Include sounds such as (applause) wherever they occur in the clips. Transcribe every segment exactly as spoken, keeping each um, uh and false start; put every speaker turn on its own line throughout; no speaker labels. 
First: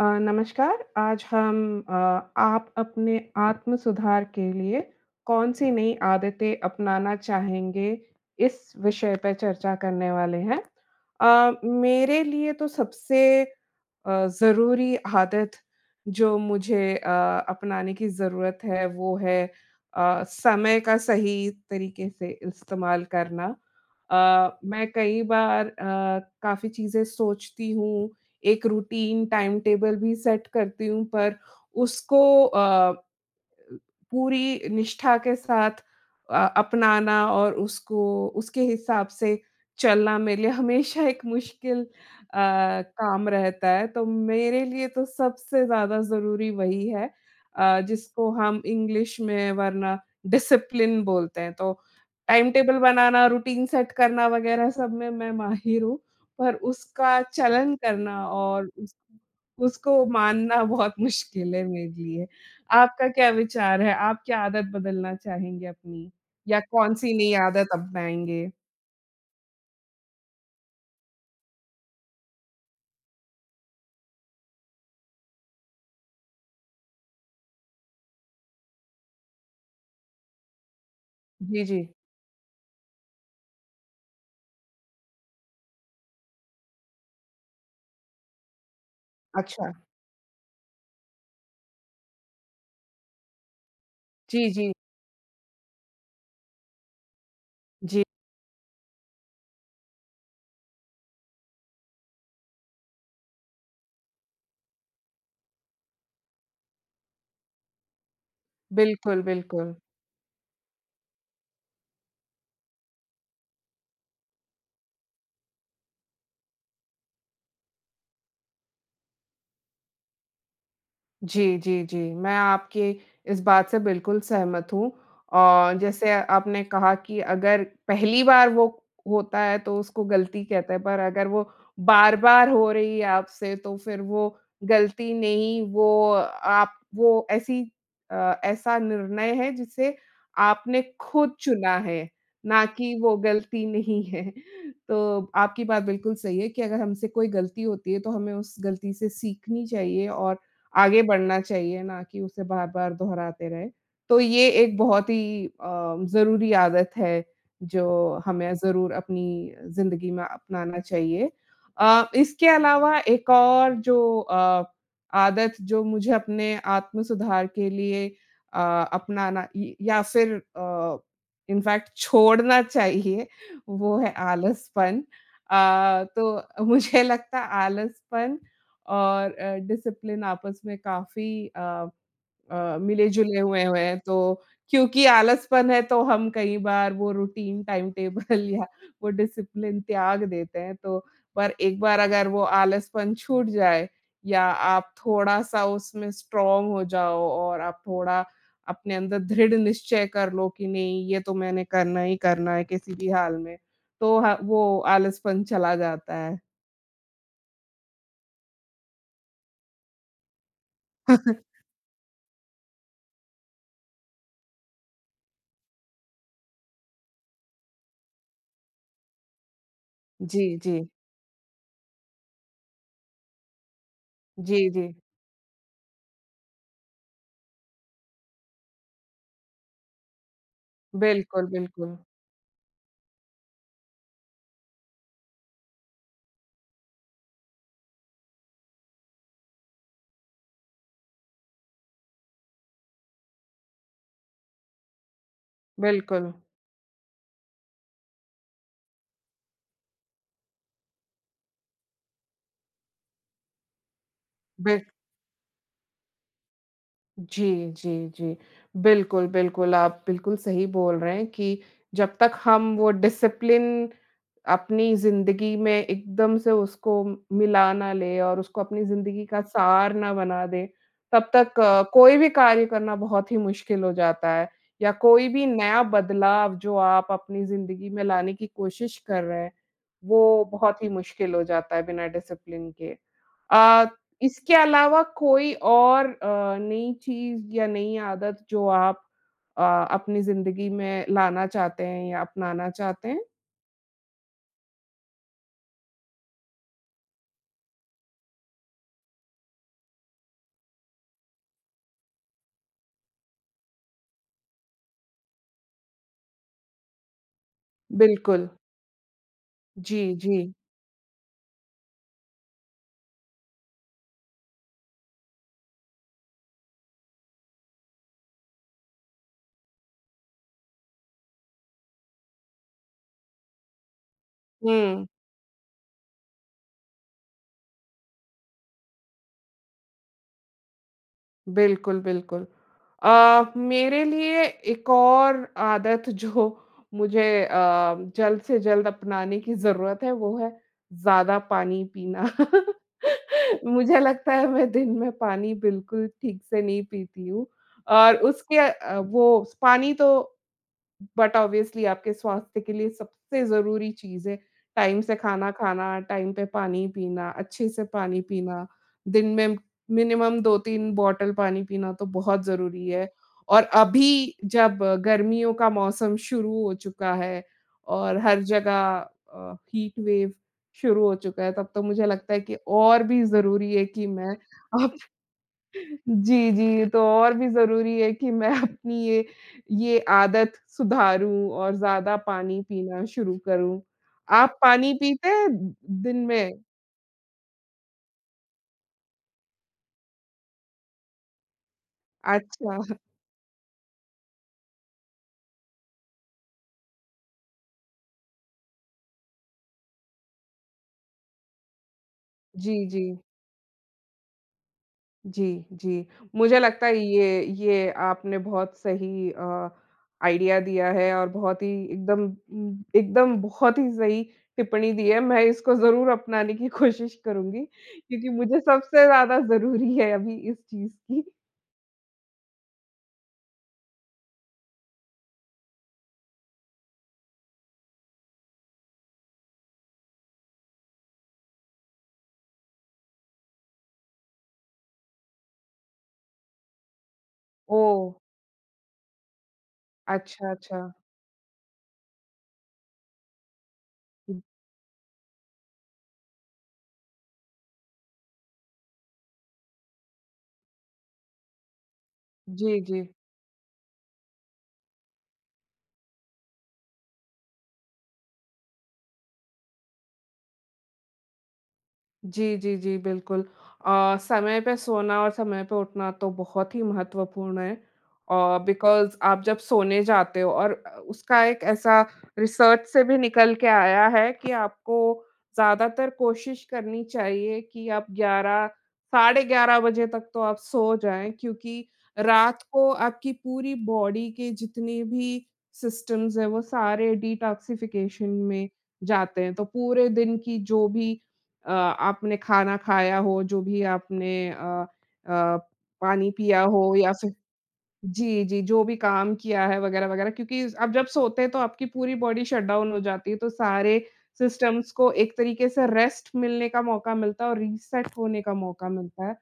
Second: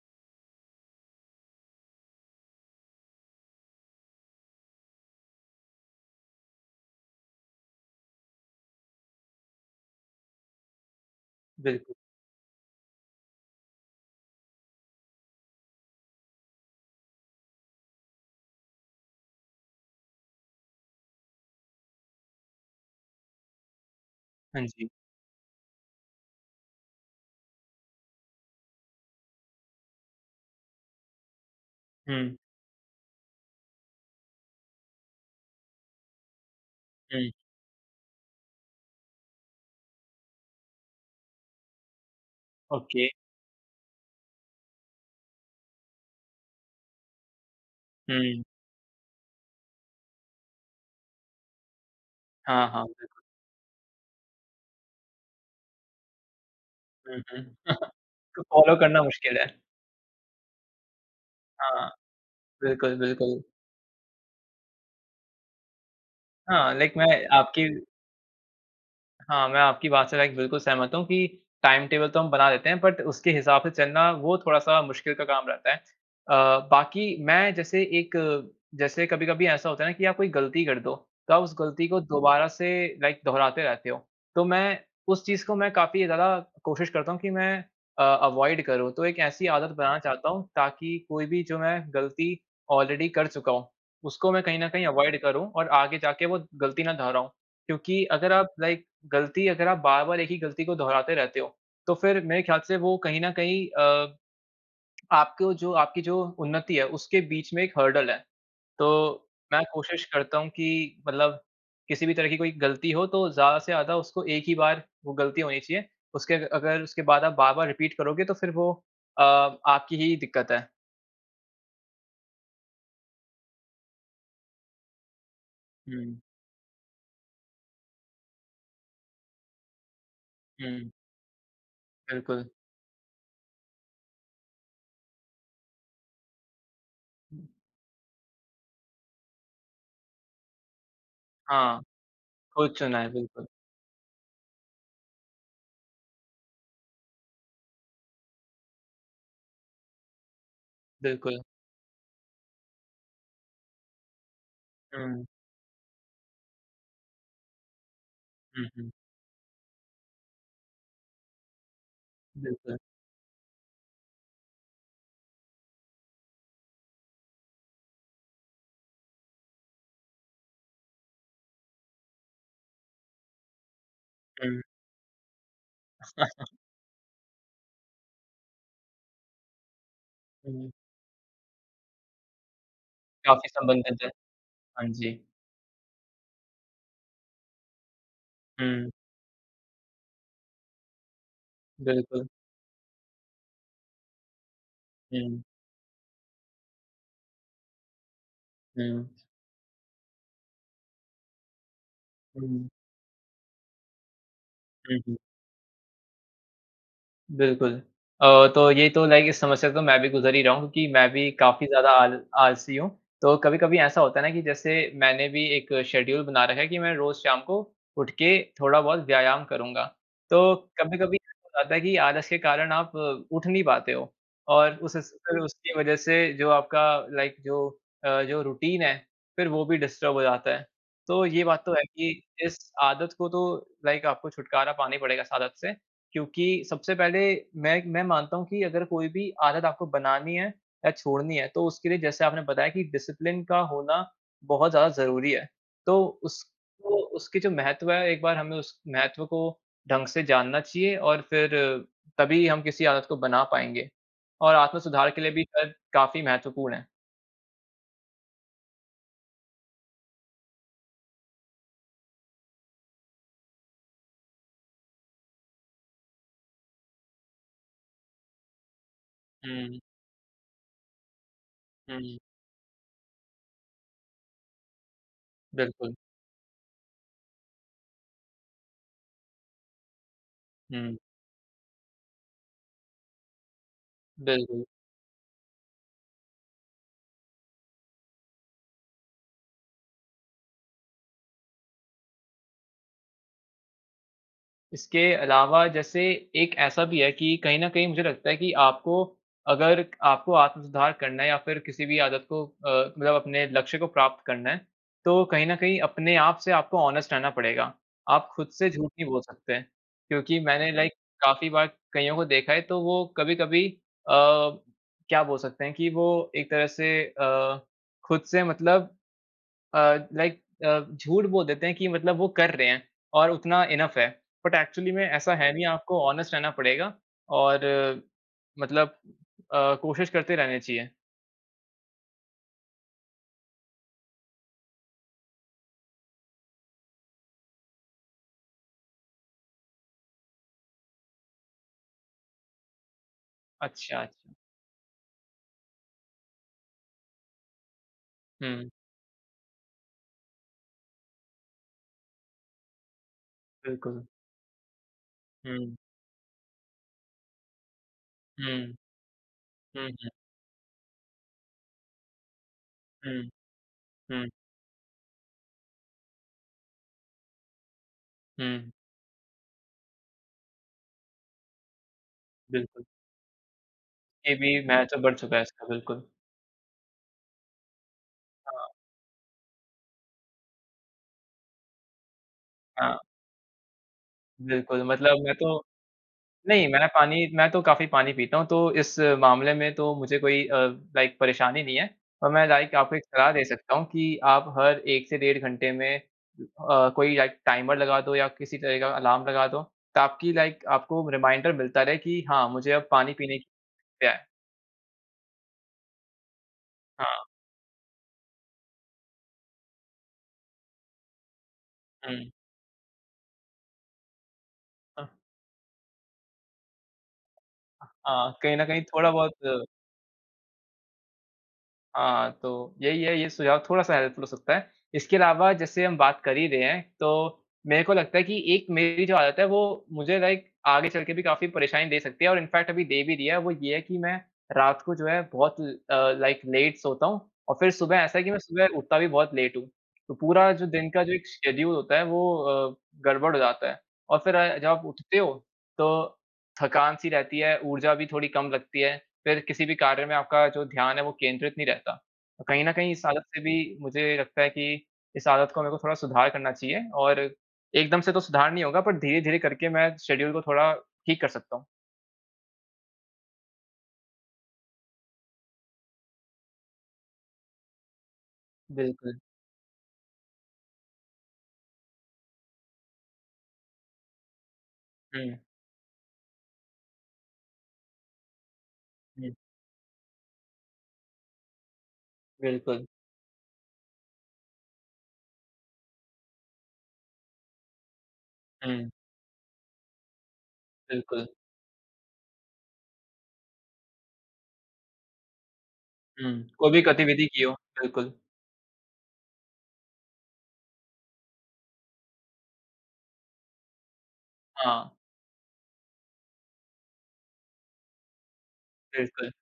अ, नमस्कार, आज हम अ, आप अपने आत्म-सुधार के लिए, कौन-सी नई आदतें अपनाना चाहेंगे? इस विषय पे चर्चा करने वाले हैं। अ,
बिल्कुल।
मेरे लिए तो सबसे अ, ज़रूरी आदत जो मुझे अ, अपनाने की ज़रूरत है वो है अ, समय का सही तरीके से इस्तेमाल करना। अ,
हाँ जी।
मैं कई बार अ, काफ़ी चीज़ें सोचती हूँ, एक रूटीन टाइम टेबल भी सेट करती हूँ पर, उसको
हुँ।
अ, पूरी निष्ठा के साथ अ, अपनाना
हुँ।
और उसको उसके हिसाब से चलना मेरे लिए हमेशा एक मुश्किल अ,
ओके।
काम रहता है। तो मेरे लिए तो सबसे ज़्यादा ज़रूरी वही है। अ, जिसको
हुँ।
हम इंग्लिश में वरना डिसिप्लिन बोलते हैं तो, टाइम
हाँ,
टेबल
हाँ, बिल्कुल।
बनाना, रूटीन सेट करना वगैरह सब में मैं माहिर हूँ, पर
हुँ,
उसका
हुँ।
चलन
(chuckles)
करना
उसको
और,
फॉलो
उस
करना मुश्किल है।
उसको मानना बहुत मुश्किल है
हाँ,
मेरे लिए।
बिल्कुल,
आपका क्या
बिल्कुल।
विचार है? आप क्या आदत बदलना चाहेंगे अपनी, या
हाँ, लाइक मैं
कौन-सी नई
आपकी
आदत अपनाएँगे?
हाँ, मैं आपकी बात से लाइक बिल्कुल सहमत हूँ कि टाइम-टेबल तो हम बना देते हैं बट उसके हिसाब से चलना वो थोड़ा-सा मुश्किल का काम रहता है। अ, बाक़ी मैं जैसे एक जैसे कभी-कभी ऐसा होता है ना कि आप कोई गलती कर दो, तो आप उस
जी,
गलती
जी।
को दोबारा से लाइक दोहराते रहते हो। तो मैं उस चीज़ को मैं काफ़ी ज़्यादा कोशिश करता हूँ, कि मैं अ, अवॉइड करूँ। तो एक ऐसी
अच्छा।
आदत बनाना चाहता हूँ, ताकि कोई भी जो मैं गलती ऑलरेडी कर चुका हूँ उसको मैं
जी,
कहीं न
जी।
कहीं अवॉइड करूँ, और आगे जाके वो गलती ना दोहराऊँ। क्योंकि
जी।
अगर आप लाइक गलती अगर आप बार-बार एक ही गलती को दोहराते रहते हो, तो फ़िर मेरे ख़्याल से वो कहीं न कहीं अ, आपको जो आपकी जो उन्नति है उसके बीच में एक हर्डल है।
बिल्कुल,
तो, मैं
बिल्कुल।
कोशिश करता हूँ कि मतलब किसी भी तरह की कोई गलती हो तो ज़्यादा से ज़्यादा उसको एक ही बार वो गलती होनी चाहिए उसके अ अगर उसके बाद आप बार-बार रिपीट करोगे तो फिर वो अ, आपकी ही दिक्कत है।
जी, जी, जी। मैं आपके इस बात से बिल्कुल सहमत हूँ। औ जैसे
हुँ।
आपने कहा कि अगर पहली बार वो होता है तो उसको गलती कहते हैं,
हुँ।
पर अगर वो
बिल्कुल।
बार-बार हो रही है आपसे तो फिर वो गलती नहीं वो अ, आप वो ऐसी अ, ऐसा निर्णय है जिसे आपने खुद चुना
हाँ।
है, ना
खुद
कि
चुना है,
वो
बिल्कुल।
गलती नहीं है। तो आपकी बात बिल्कुल सही है कि, अगर हमसे कोई गलती होती है तो हमें उस गलती से सीखनी चाहिए और आगे
बिल्कुल।
बढ़ना चाहिए, ना कि उसे बार-बार दोहराते रहे। तो ये एक बहुत
हुँ।
ही अ, ज़रूरी आदत है, जो हमें
हुँ, हुँ।
ज़रूर अपनी ज़िन्दगी में अपनाना चाहिए। अ, इसके
बिल्कुल।
अलावा एक और जो अ, आदत जो मुझे अपने आत्म-सुधार के लिए अ, अपनाना य या फिर अ, इनफैक्ट छोड़ना चाहिए वो है
हुँ।
आलसपन। अ,
(laughs)
तो मुझे लगता आलसपन और अ, डिसिप्लिन आपस
हुँ।
में काफ़ी अ अ, मिले-जुले
काफ़ी
हुए हुए हैं।
संबंधित है।
तो
हाँ,
क्योंकि
जी।
आलसपन है तो हम कई बार वो रूटीन, टाइम टेबल या
हुँ।
वो डिसिप्लिन त्याग देते हैं। तो पर एक बार
बिल्कुल।
अगर वो आलसपन छूट जाए या आप
हुँ।
थोड़ा-सा उसमें स्ट्रॉन्ग हो जाओ और आप थोड़ा अपने
हुँ।
अंदर दृढ़ निश्चय कर लो कि नहीं ये तो मैंने करना ही करना है
हुँ।
किसी भी हाल में। तो हाँ, वो
हुँ, हुँ।
आलसपन चला जाता है।
बिल्कुल। अ, तो ये तो लाइक इस समस्या से तो मैं भी गुज़र ही रहा हूँ, क्योंकि मैं भी
(chuckles)
काफ़ी ज़्यादा आल आलसी हूँ। तो कभी-कभी ऐसा होता है ना कि जैसे, मैंने भी एक शेड्यूल बना रखा है कि मैं रोज़ शाम को उठ के थोड़ा-बहुत व्यायाम करूँगा। तो
जी, जी।
कभी-कभी हो जाता है कि आलस के कारण आप अ, उठ नहीं पाते हो,
जी,
और
जी।
उस उस अ, उसकी वजह से जो आपका लाइक जो अ, जो रूटीन है, फिर वो भी डिस्टर्ब हो जाता है। तो ये
बिल्कुल,
बात तो है
बिल्कुल।
कि इस आदत को तो लाइक आपको छुटकारा पाना ही पड़ेगा इस आदत से, क्योंकि सबसे पहले मैं इक मैं मानता हूँ, कि अगर कोई भी आदत आपको बनानी है या छोड़नी है तो, उसके लिए जैसे आपने बताया कि डिसिप्लिन का होना बहुत ज़्यादा ज़रूरी है। तो
बिल्कुल।
उसको उसकी जो महत्त्व है, एक बार हमें उस महत्त्व को ढंग से जानना चाहिए और फिर तभी हम किसी आदत को बना पाएँगे, और
बिल्क
आत्म-सुधार के लिए भी कर काफ़ी महत्वपूर्ण है।
जी, जी, जी, बिल्कुल, बिल्कुल। आप बिल्कुल सही बोल रहे हैं कि जब तक हम वो डिसिप्लिन अपनी ज़िंदगी में एकदम से उसको म मिला ना लें और उसको अपनी ज़िंदगी का
हुँ।
सार ना बना दें, तब तक अ,
हुँ।
कोई भी कार्य करना बहुत ही मुश्किल हो जाता है, या कोई भी नया
बिल्कुल।
बदलाव जो आप अपनी ज़िंदगी में लाने की कोशिश कर रहे हैं, वो बहुत ही
हुँ।
मुश्किल हो जाता है, बिना डिसिप्लिन के। अ, इसके
बिल्कुल।
अलावा कोई और अ, नई चीज़ या नई आदत, जो आप अ, अपनी ज़िंदगी में लाना चाहते हैं या अपनाना चाहते हैं?
इसके अलावा जैसे, एक ऐसा भी है कि कही न कही मुझे लगता है, कि आपको अगर आपको आत्म सुधार करना है या फिर किसी भी आदत को अ, मतलब अपने लक्ष्य को प्राप्त करना है। तो, कही न कही अपने आप से आपको ऑनेस्ट रहना पड़ेगा। आप खुद
बिल्कुल।
से झूठ नहीं बोल सकते हैं।
जी,
क्योंकि
जी।
मैंने लाइक काफ़ी बार कइयों को देखा है, तो वो कभी-कभी अ, क्या बोल सकते हैं कि वो एक तरह से अ, खुद से मतलब अ, लाइक अ, झूठ बोल देते हैं कि मतलब वो कर रहे हैं और उतना इनफ है। बट एक्चुअली में
हुँ।
ऐसा है नहीं, आपको ऑनेस्ट रहना पड़ेगा और मतलब अ, कोशिश करते रहनी चाहिए।
बिल्कुल, बिल्कुल। अ, मेरे लिए एक और आदत जो मुझे अ, जल्द से जल्द अपनाने की ज़रूरत है, वो है, ज़्यादा पानी पीना। (laughs)
अच्छा,
मुझे लगता
अच्छा।
है, मैं दिन में पानी बिल्कुल ठीक से नहीं पीती हूँ। और उसके
हुँ।
अ, वो स पानी तो, बट ऑब्वियसली आपके स्वास्थ्य के लिए सबसे ज़रूरी
बिल्कुल।
चीज़ है। टाइम से खाना
हुँ।
खाना, टाइम पे पानी पीना, अच्छे से पानी
हुँ।
पीना। दिन में
हुँ, हुँ।
मिनिमम दो तीन बॉटल पानी पीना तो बहुत ज़रूरी है।
हुँ।
और
हुँ।
अभी जब गर्मियों का मौसम शुरू हो चुका है और हर
हुँ।
जगह अ, हीट वेव शुरू हो चुका है, तब तो मुझे लगता है कि
बिल्कुल।
और भी ज़रूरी है कि
ये
मैं
भी
अब
महत्व बढ़ चुका है, इसका
(chuckles)
बिल्कुल।
जी, जी तो और भी ज़रूरी है, कि मैं
हाँ।
अपनी ये, ये आदत सुधारूँ और ज़्यादा पानी
हाँ।
पीना शुरू करूँ। आप
बिल्कुल।
पानी
मतलब
पीते
मैं
हैं,
तो
दिन में?
नहीं, मैं पानी मैं तो काफ़ी पानी पीता हूँ। तो, इस मामले में तो मुझे कोई अ, लाइक परेशानी नहीं है। और मैं लाइक
अच्छा।
आपको एक सलाह दे सकता हूँ, कि आप हर एक से डेढ़ घंटे में अ, कोई लाइक टाइमर लगा दो या किसी तरह का अलार्म लगा दो ताकि लाइक आपको रिमाइंडर मिलता रहे कि हाँ, मुझे
जी,
अब पानी
जी।
पीने की है।
जी, जी। मुझे लगता है,
हाँ।
ये ये आपने बहुत सही अ, आईडिया दिया है और बहुत ही एकदम
हुँ।
उम, एकदम बहुत ही सही टिप्पणी दी
हाँ।
है। मैं इसको ज़रूर अपनाने की कोशिश करूँगी, क्योंकि
हाँ, कहीं
मुझे
न कहीं
सबसे
थोड़ा
ज़्यादा
बहुत
ज़रूरी है अभी इस चीज़ की।
हाँ, तो यही है, ये सुझाव थोड़ा-सा हेल्पफुल हो सकता है। इसके अलावा जैसे हम बात कर ही रहे हैं, तो मेरे को लगता है कि एक मेरी जो आदत है, वो मुझे लाइक आगे चल के भी काफ़ी परेशानी दे सकती है और इन फ़ैक्ट अभी दे भी रही है, वो ये है कि मैं रात को जो है, बहुत ल अ, लाइक लेट सोता हूँ और फिर सुबह
ओह!
ऐसा है कि मैं सुबह उठता भी बहुत लेट हूँ। तो पूरा
अच्छा,
जो दिन
अच्छा।
का जो एक शेड्यूल होता है, वो अ, गड़बड़ हो जाता है और फिर अ, जब आप उठते हो, तो थकान-सी रहती है, ऊर्जा भी थोड़ी कम लगती है। फिर किसी भी कार्य में आपका जो ध्यान है, वो केंद्रित नहीं रहता। अ, कहीं न
जी,
कहीं इस
जी।
आदत से भी मुझे लगता है कि इस आदत को मेरे को थोड़ा सुधार करना चाहिए और एकदम से तो सुधार नहीं होगा, बट धीरे-धीरे करके मैं शेड्यूल को थोड़ा ठीक कर सकता हूँ।
जी, जी, जी, बिल्कुल। अ, समय पे सोना और समय पे उठना तो बहुत ही महत्वपूर्ण है। अ, बिकॉज़
बिल्कुल।
आप जब सोने जाते हो और अ, उसका एक ऐसा रिसर्च से भी निकल के आया है कि आपको
हुँ।
ज़्यादातर कोशिश करनी चाहिए कि आप ग्यारह,
हुँ।
साढ़े ग्यारह बजे तक तो आप सो जाएँ, क्योंकि रात
बिल्कुल।
को आपकी पूरी बॉडी के जितने भी सिस्टम्स हैं, वो सारे डिटॉक्सिफिकेशन में
हुँ।
जाते हैं। तो पूरे दिन की जो भी
बिल्कुल।
अ, आपने खाना खाया हो, जो भी आपने अ अ, पानी
हुँ,
पिया
कोई भी
हो या
गतिविधि
फिर
की हो, बिल्कुल।
जी, जी, जो भी काम किया है वग़ैरह-वग़ैरह क्योंकि ज़ आप जब सोते हैं, तो आपकी पूरी बॉडी शट डाउन हो जाती है। तो सारे सिस्टम्स
हाँ।
को एक तरीके से रेस्ट मिलने का मौका मिलता है और रीसेट होने का मौका मिलता
बिल्कुल।
है।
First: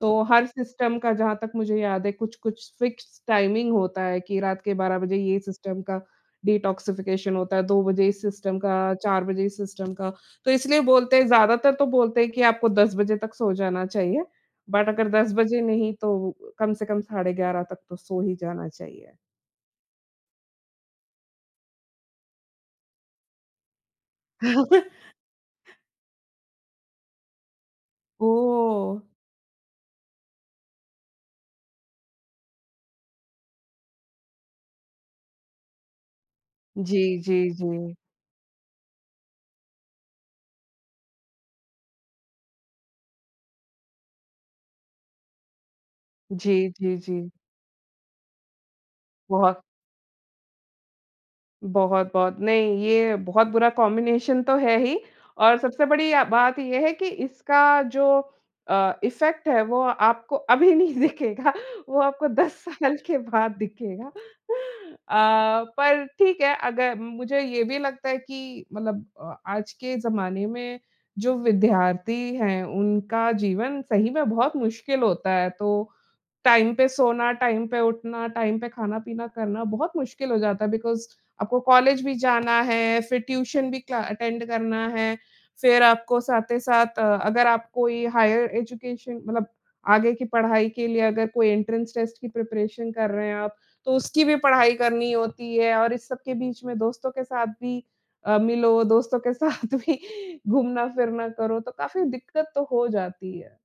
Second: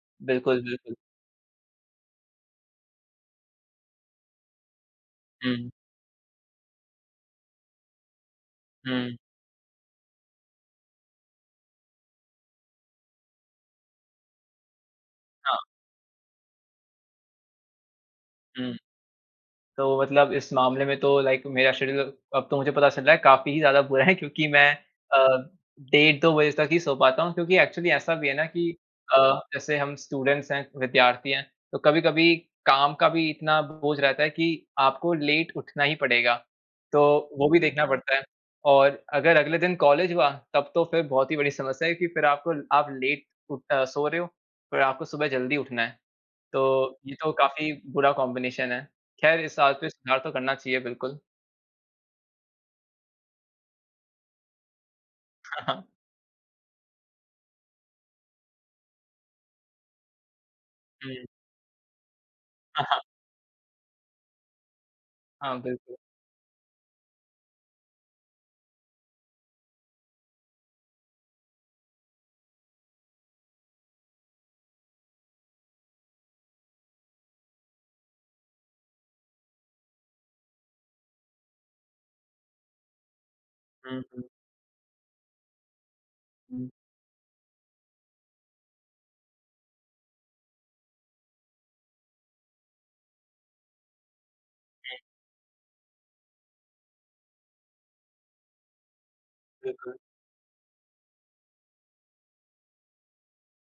तो हर
बिल्कुल, बिल्कुल।
सिस्टम का, जहाँ तक मुझे याद है, कुछ-कुछ फ़िक्स्ड टाइमिंग होता है कि रात के बारह बजे ये
हुँ।
सिस्टम का डिटॉक्सिफिकेशन होता है, दो बजे इस सिस्टम का,
हुँ।
चार बजे इस सिस्टम का। तो इसलिए बोलते हैं ज़्यादातर तो बोलते हैं कि आपको दस बजे तक सो जाना चाहिए। बट अगर दस
हाँ।
बजे नहीं, तो कम से कम साढ़े ग्यारह तक तो सो ही जाना
हुँ।
चाहिए।
तो मतलब इस मामले में तो लाइक मेरा शेड्यूल अब तो मुझे पता चल रहा है, काफ़ी ही ज़्यादा बुरा है क्योंकि मैं अ,
(chuckles)
डेढ़ दो बजे तक ही सो पाता हूँ, क्योंकि एक्चुअली ऐसा भी है ना कि
ओह!
अ, जैसे हम स्टूडेंट्स हैं, विद्यार्थी हैं, तो कभी-कभी काम का भी इतना बोझ रहता है कि आपको लेट उठना ही पड़ेगा। तो
जी,
वो
जी,
भी देखना
जी।
पड़ता है और अगर अगले दिन कॉलेज हुआ, तब तो फिर बहुत ही बड़ी समस्या है कि, फिर आप आप लेट उठ अ, सो रहे हो, फिर आपको सुबह जल्दी उठना है।
जी, जी,
तो ये
जी।
तो काफ़ी बुरा कॉम्बिनेशन है। ख़ैर इस
बहुत।
आदत में सुधार तो करना चाहिए, बिल्कुल।
बहुत-बहुत, नहीं ये बहुत बुरा कॉम्बिनेशन तो है ही। और
हाँ, हाँ।
सबसे बढ़िया बात ये है कि इसका जो अ, इफेक्ट है वो आपको अभी नहीं
हुँ।
दिखेगा वो आपको दस
हाँ,
साल
हाँ।
के बाद दिखेगा (chuckles)
हाँ,
अ,
बिल्कुल।
पर ठीक है, अगर मुझे ये भी लगता है कि मतलब अ, आज के ज़माने में जो विद्यार्थी हैं, उनका जीवन सही में बहुत मुश्किल होता है। तो टाइम पे सोना, टाइम पे उठना, टाइम पे खाना-पीना करना बहुत मुश्किल हो जाता है। बिकॉज़ आपको कॉलेज भी जाना है, फिर ट्यूशन भी क्ला
हुँ, हुँ।
अटेंड करना है। फिर आपको साथ ही
हुँ।
साथ अ, अगर आप कोई हायर एजुकेशन मतलब आगे की पढ़ाई के लिए अगर कोई एंट्रेंस टेस्ट की प्रिपरेशन कर रहे हैं आप, तो उसकी भी पढ़ाई
हुँ।
करनी होती है। और इस सब के बीच में दोस्तों के साथ भी अ, मिलो दोस्तों के साथ
बिल्कुल।
भी घूमना-फिरना करो तो काफ़ी दिक्कत तो हो जाती है।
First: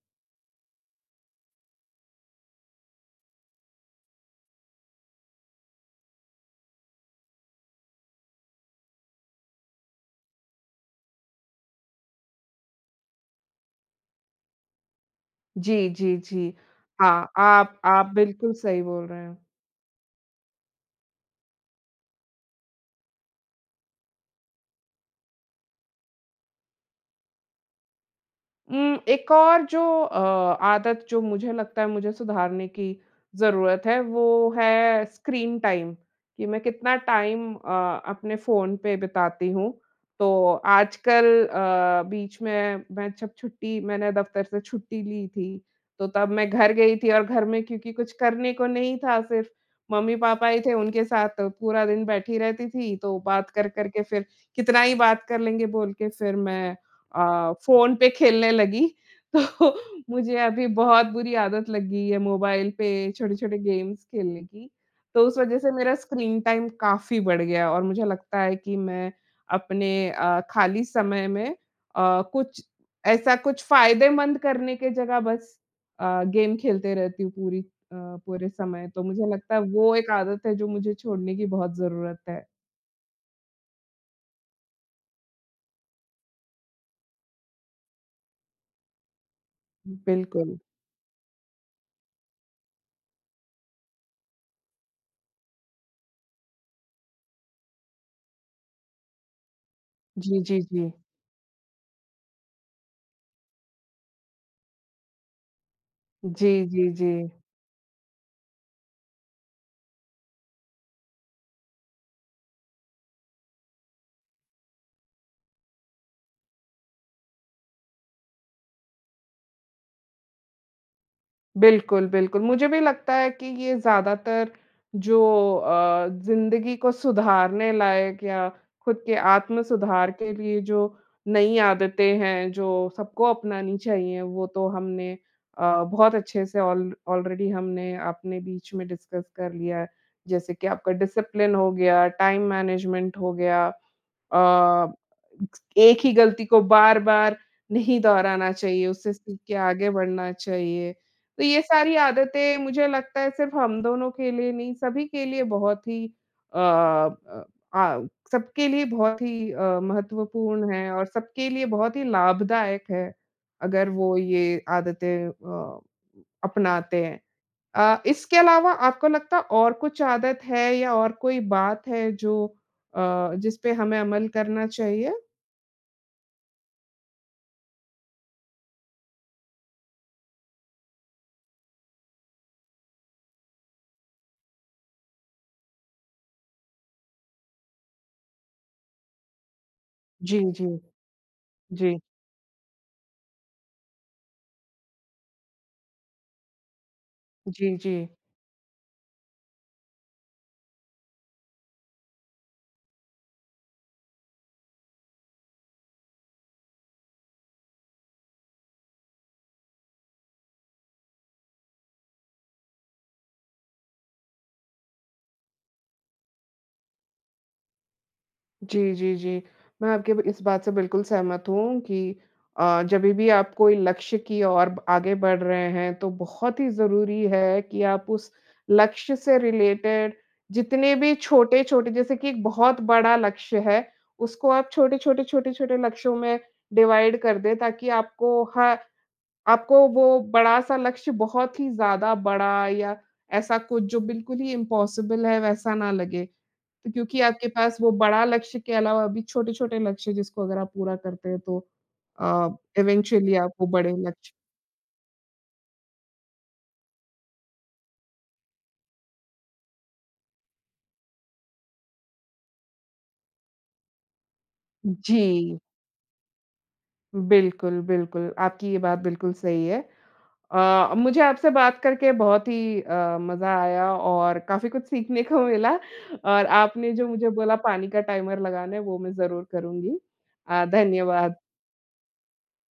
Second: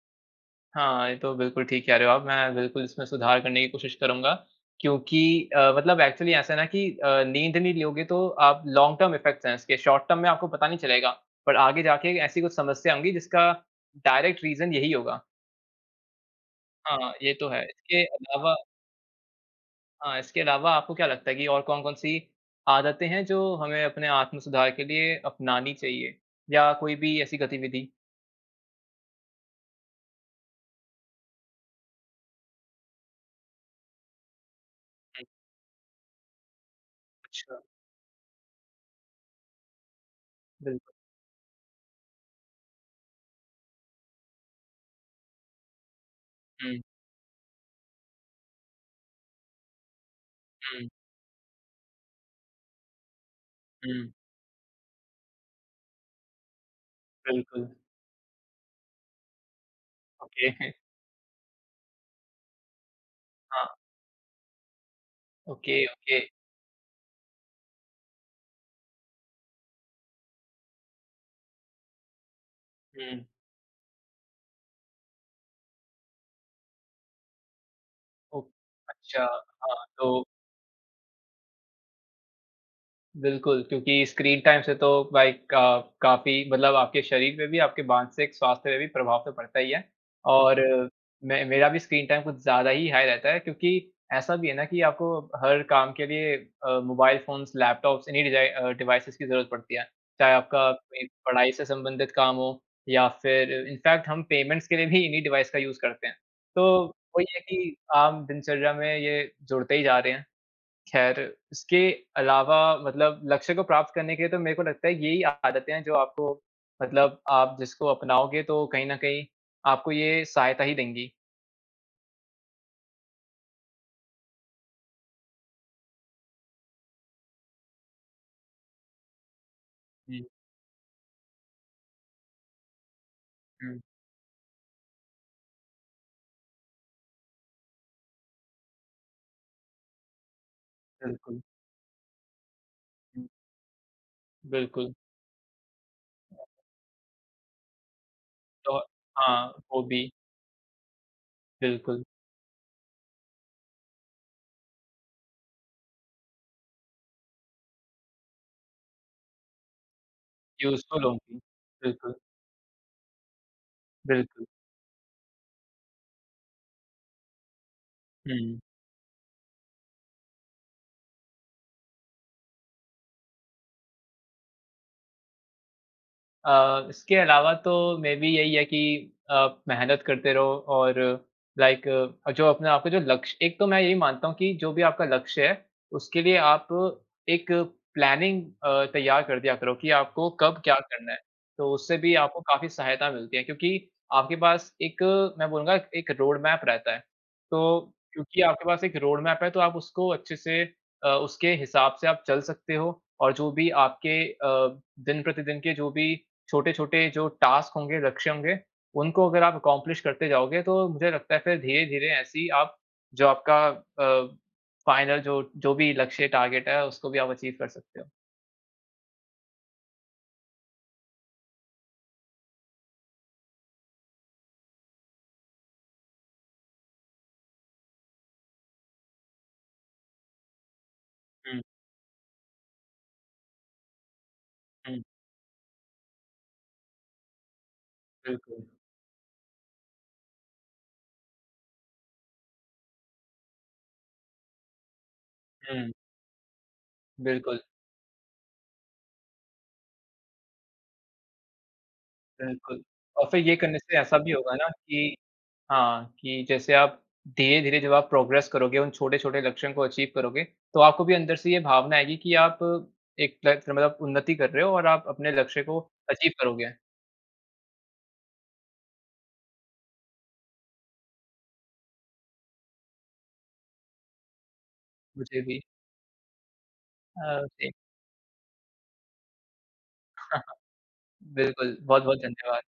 हाँ, ये तो बिल्कुल ठीक कह रहे हो आप मैं बिल्कुल इसमें सुधार करने की कोशिश करूँगा। क्योंकि अ, मतलब एक्चुअली ऐसा है ना कि अ, नींद नहीं लोगे तो आप लॉन्ग टर्म इफेक्ट्स है इसके। शॉर्ट टर्म में आपको पता नहीं चलेगा, पर आगे जाके ऐसी कुछ समस्या होंगी जिसका डायरेक्ट रीज़न यही होगा।
जी, जी, जी।
हाँ,
हाँ,
ये तो है।
आप
इसके
आप बिल्कुल
अलावा
सही बोल रहे हैं।
हाँ। इसके अलावा आपको क्या लगता है कि और कौन-कौन सी आदतें हैं जो हमें अपने आत्म सुधार के लिए अपनानी चाहिए या कोई भी ऐसी गतिविधि?
उम, एक और जो अ, आदत जो मुझे लगता है मुझे सुधारने की ज़रूरत है वो है
हुँ।
स्क्रीन टाइम कि मैं कितना टाइम
अच्छा।
अ, अपने फ़ोन पे बिताती हूँ। तो
बिल्कु
आजकल अ, बीच में मैं छप छुट्टी दफ़्तर से छुट्टी ली थी। तो तब मैं घर
हुँ।
गई थी और घर में क्योंकि कुछ करने को नहीं था सिर्फ़ मम्मी-पापा ही थे
हुँ।
उनके साथ पूरा दिन बैठी रहती थी। तो बात कर-कर के
हुँ।
फ़िर कितना ही बात कर लेंगे बोल के फ़िर मैं अ,
बिल्कुल।
फ़ोन पे खेलने लगी। तो मुझे
ओके।
अभी
(chuckles)
बहुत बुरी आदत लग गई है मोबाइल पे छोटे-छोटे
हाँ।
गेम्स खेलने की। तो उस वज़ह से
ओके,
मेरा
ओके।
स्क्रीन टाइम काफ़ी बढ़ गया और मुझे लगता है कि मैं, अपने अ, खाली समय में अ, कुछ
हुँ।
ऐसा कुछ फ़ायदेमंद करने की जगह बस अ, गेम खेलती रहती हूँ पूरी अ,
ओह!
पूरे समय। तो
अच्छा।
मुझे लगता है
हाँ,
वो एक
तो
आदत है जो मुझे छोड़ने की बहुत जरूरत है।
बिल्कुल, क्योंकि स्क्रीन टाइम से तो लाइक अ, काफ़ी मतलब आपके शरीर पे भी आपके मानसिक स्वास्थ्य पे भी प्रभाव तो पड़ता ही है,
बिल्कुल।
और मैं मेरा भी स्क्रीन टाइम कुछ ज़्यादा ही हाई रहता है क्योंकि, ऐसा भी है ना कि आपको हर काम के लिए अ, मोबाइल फ़ोन्स, लैपटॉप्स इन्ही डिजाइ अ, डिवाइसेस की ज़रूरत पड़ती हैं। चाहे
जी, जी,
आपका,
जी।
पढ़ाई से संबंधित काम हो या फिर इन्फ़ैक्ट हम पेमेंट्स के लिए भी इन्ही डिवाइस का यूज़ करते हैं।
जी,
तो
जी,
वही
जी।
है कि आम दिनचर्या में ये जुड़ते ही जा रहे हैं। ख़ैर इसके अलावा मतलब लक्ष्य को प्राप्त करने के लिए तो मेरे को लगता है यही आदतें हैं जो आपको मतलब आप जिसको अपनाओगे तो कहीं न कहीं आपको ये सहायता ही देंगी।
बिल्कुल, बिल्कुल। मुझे भी लगता है कि ये ज्यादातर, जो अ, ज़िन्दगी को सुधारने लायक या खुद के आत्म-सुधार
जी।
के लिए जो नई आदतें हैं, जो सबको अपनानी
हुँ।
चाहिए वो तो हमने अ, बहुत अच्छे से ऑल ऑलरेडी हमने अपने बीच में डिस्कस कर लिया। जैसे कि आपका
बिल्कुल।
डिसिप्लिन हो गया, टाइम मैनेजमेंट हो गया।
बिल्कुल।
अ, एक ही गलती को बार-बार नहीं दोहराना
तो
चाहिए उससे सीख
हाँ।
के
वो
आगे
भी।
बढ़ना चाहिए। तो ये सारी
बिल्कुल।
आदतें मुझे लगता है सिर्फ हम दोनों के लिए नहीं, सभी के लिए बहुत ही अ अ आ सबके लिए बहुत ही अ, महत्वपूर्ण हैं
यूज़फ़ुल
और
होंगी,
सबके लिए बहुत ही
बिल्कुल।
लाभदायक है, अगर वो
बिल्कुल।
ये आदतें अ, अपनाते हैं। अ, इसके
हुँ।
अलावा आपको लगता है और कुछ आदत है या और कोई बात है जो, अ जिसपे हमें अमल करना चाहिए?
अ, इसके अलावा तो मेबी यही है कि आप मेहनत करते रहो और लाइक अ, जो अपने आपका जो लक्ष्य एक तो मैं ये भी मानता हूँ कि जो भी आपका लक्ष्य है, उसके लिए आप एक प्लानिंग अ, तैयार कर दिया करो कि आपको
जी,
कब क्या
जी।
करना है। तो उससे
जी।
भी आपको काफ़ी सहायता मिलती है क्योंकि आपके पास एक मैं बोलूँगा, एक रोडमैप रहता है।
जी,
तो
जी।
क्योंकि आपके पास एक रोडमैप है, तो आप उसको अच्छे से अ, उसके हिसाब से आप चल सकते हो और जो भी आपके अ, दिन-प्रतिदिन के जो भी छोटे-छोटे जो टास्क होंगे, लक्ष्य होंगे, उनको अगर आप अकम्प्लिश करते जाओगे, तो मुझे लगता है, फिर धीरे-धीरे ऐसी ही आप जो आपका अ, फ़ाइनल जो जो भी लक्ष्य, टारगेट है, उसको भी आप अचीव कर सकते हो।
जी, जी, जी। मैं आपकी ब इस बात से बिल्कुल सहमत हूँ कि अ, जभी भी आप कोई लक्ष्य की ओर ब आगे बढ़ रहे हैं, तो बहुत ही ज़रूरी है कि आप उस लक्ष्य से रिलेटेड जितने भी
हुँ।
छोटे-छोटे जैसे कि एक बहुत बड़ा लक्ष्य है, उसको आप छोटे,
हुँ।
छोटे, छोटे, छोटे लक्ष्यों में डिवाइड कर दें, ताकि आपको
बिल्कुल।
ह आपको वो बड़ा-सा लक्ष्य बहुत ही ज़्यादा बड़ा या ऐसा कुछ जो बिल्कुल ही इम्पॉसिबल है, वैसा
हुँ।
ना लगे। तो क्योंकि आपके
बिल्कुल।
पास वो बड़ा लक्ष्य के अलावा भी छोटे-छोटे लक्ष्य जिसको अगर आप पूरा करते हैं, तो अ,
बिल्कुल, और
इवेंचुअली
फिर
आप
ये
वो
करने
बड़े
से ऐसा
लक्ष्य
भी होगा ना कि हाँ, कि जैसे आप धीरे-धीरे जब आप प्रोग्रेस करोगे, उन छोटे-छोटे लक्ष्यों को अचीव करोगे, तो आपको भी अंदर से ये भावना आएगी कि आप एक (unintelligible) मतलब उन्नति कर रहे हो और आप अपने
जी।
लक्ष्य को अचीव करोगे।
बिल्कुल, बिल्कुल, आपकी ये बात बिल्कुल सही है। अ, मुझे आपसे बात करके बहुत ही अ, मज़ा आया और काफ़ी कुछ सीखने
मुझे
को
भी।
मिला और आपने जो मुझे
अ,
बोला
जी।
पानी का टाइमर लगाना है, वो मैं जरूर करुँगी।
(chuckles)
अ, धन्यवाद।
बिल्कुल। बहुत-बहुत धन्यवाद।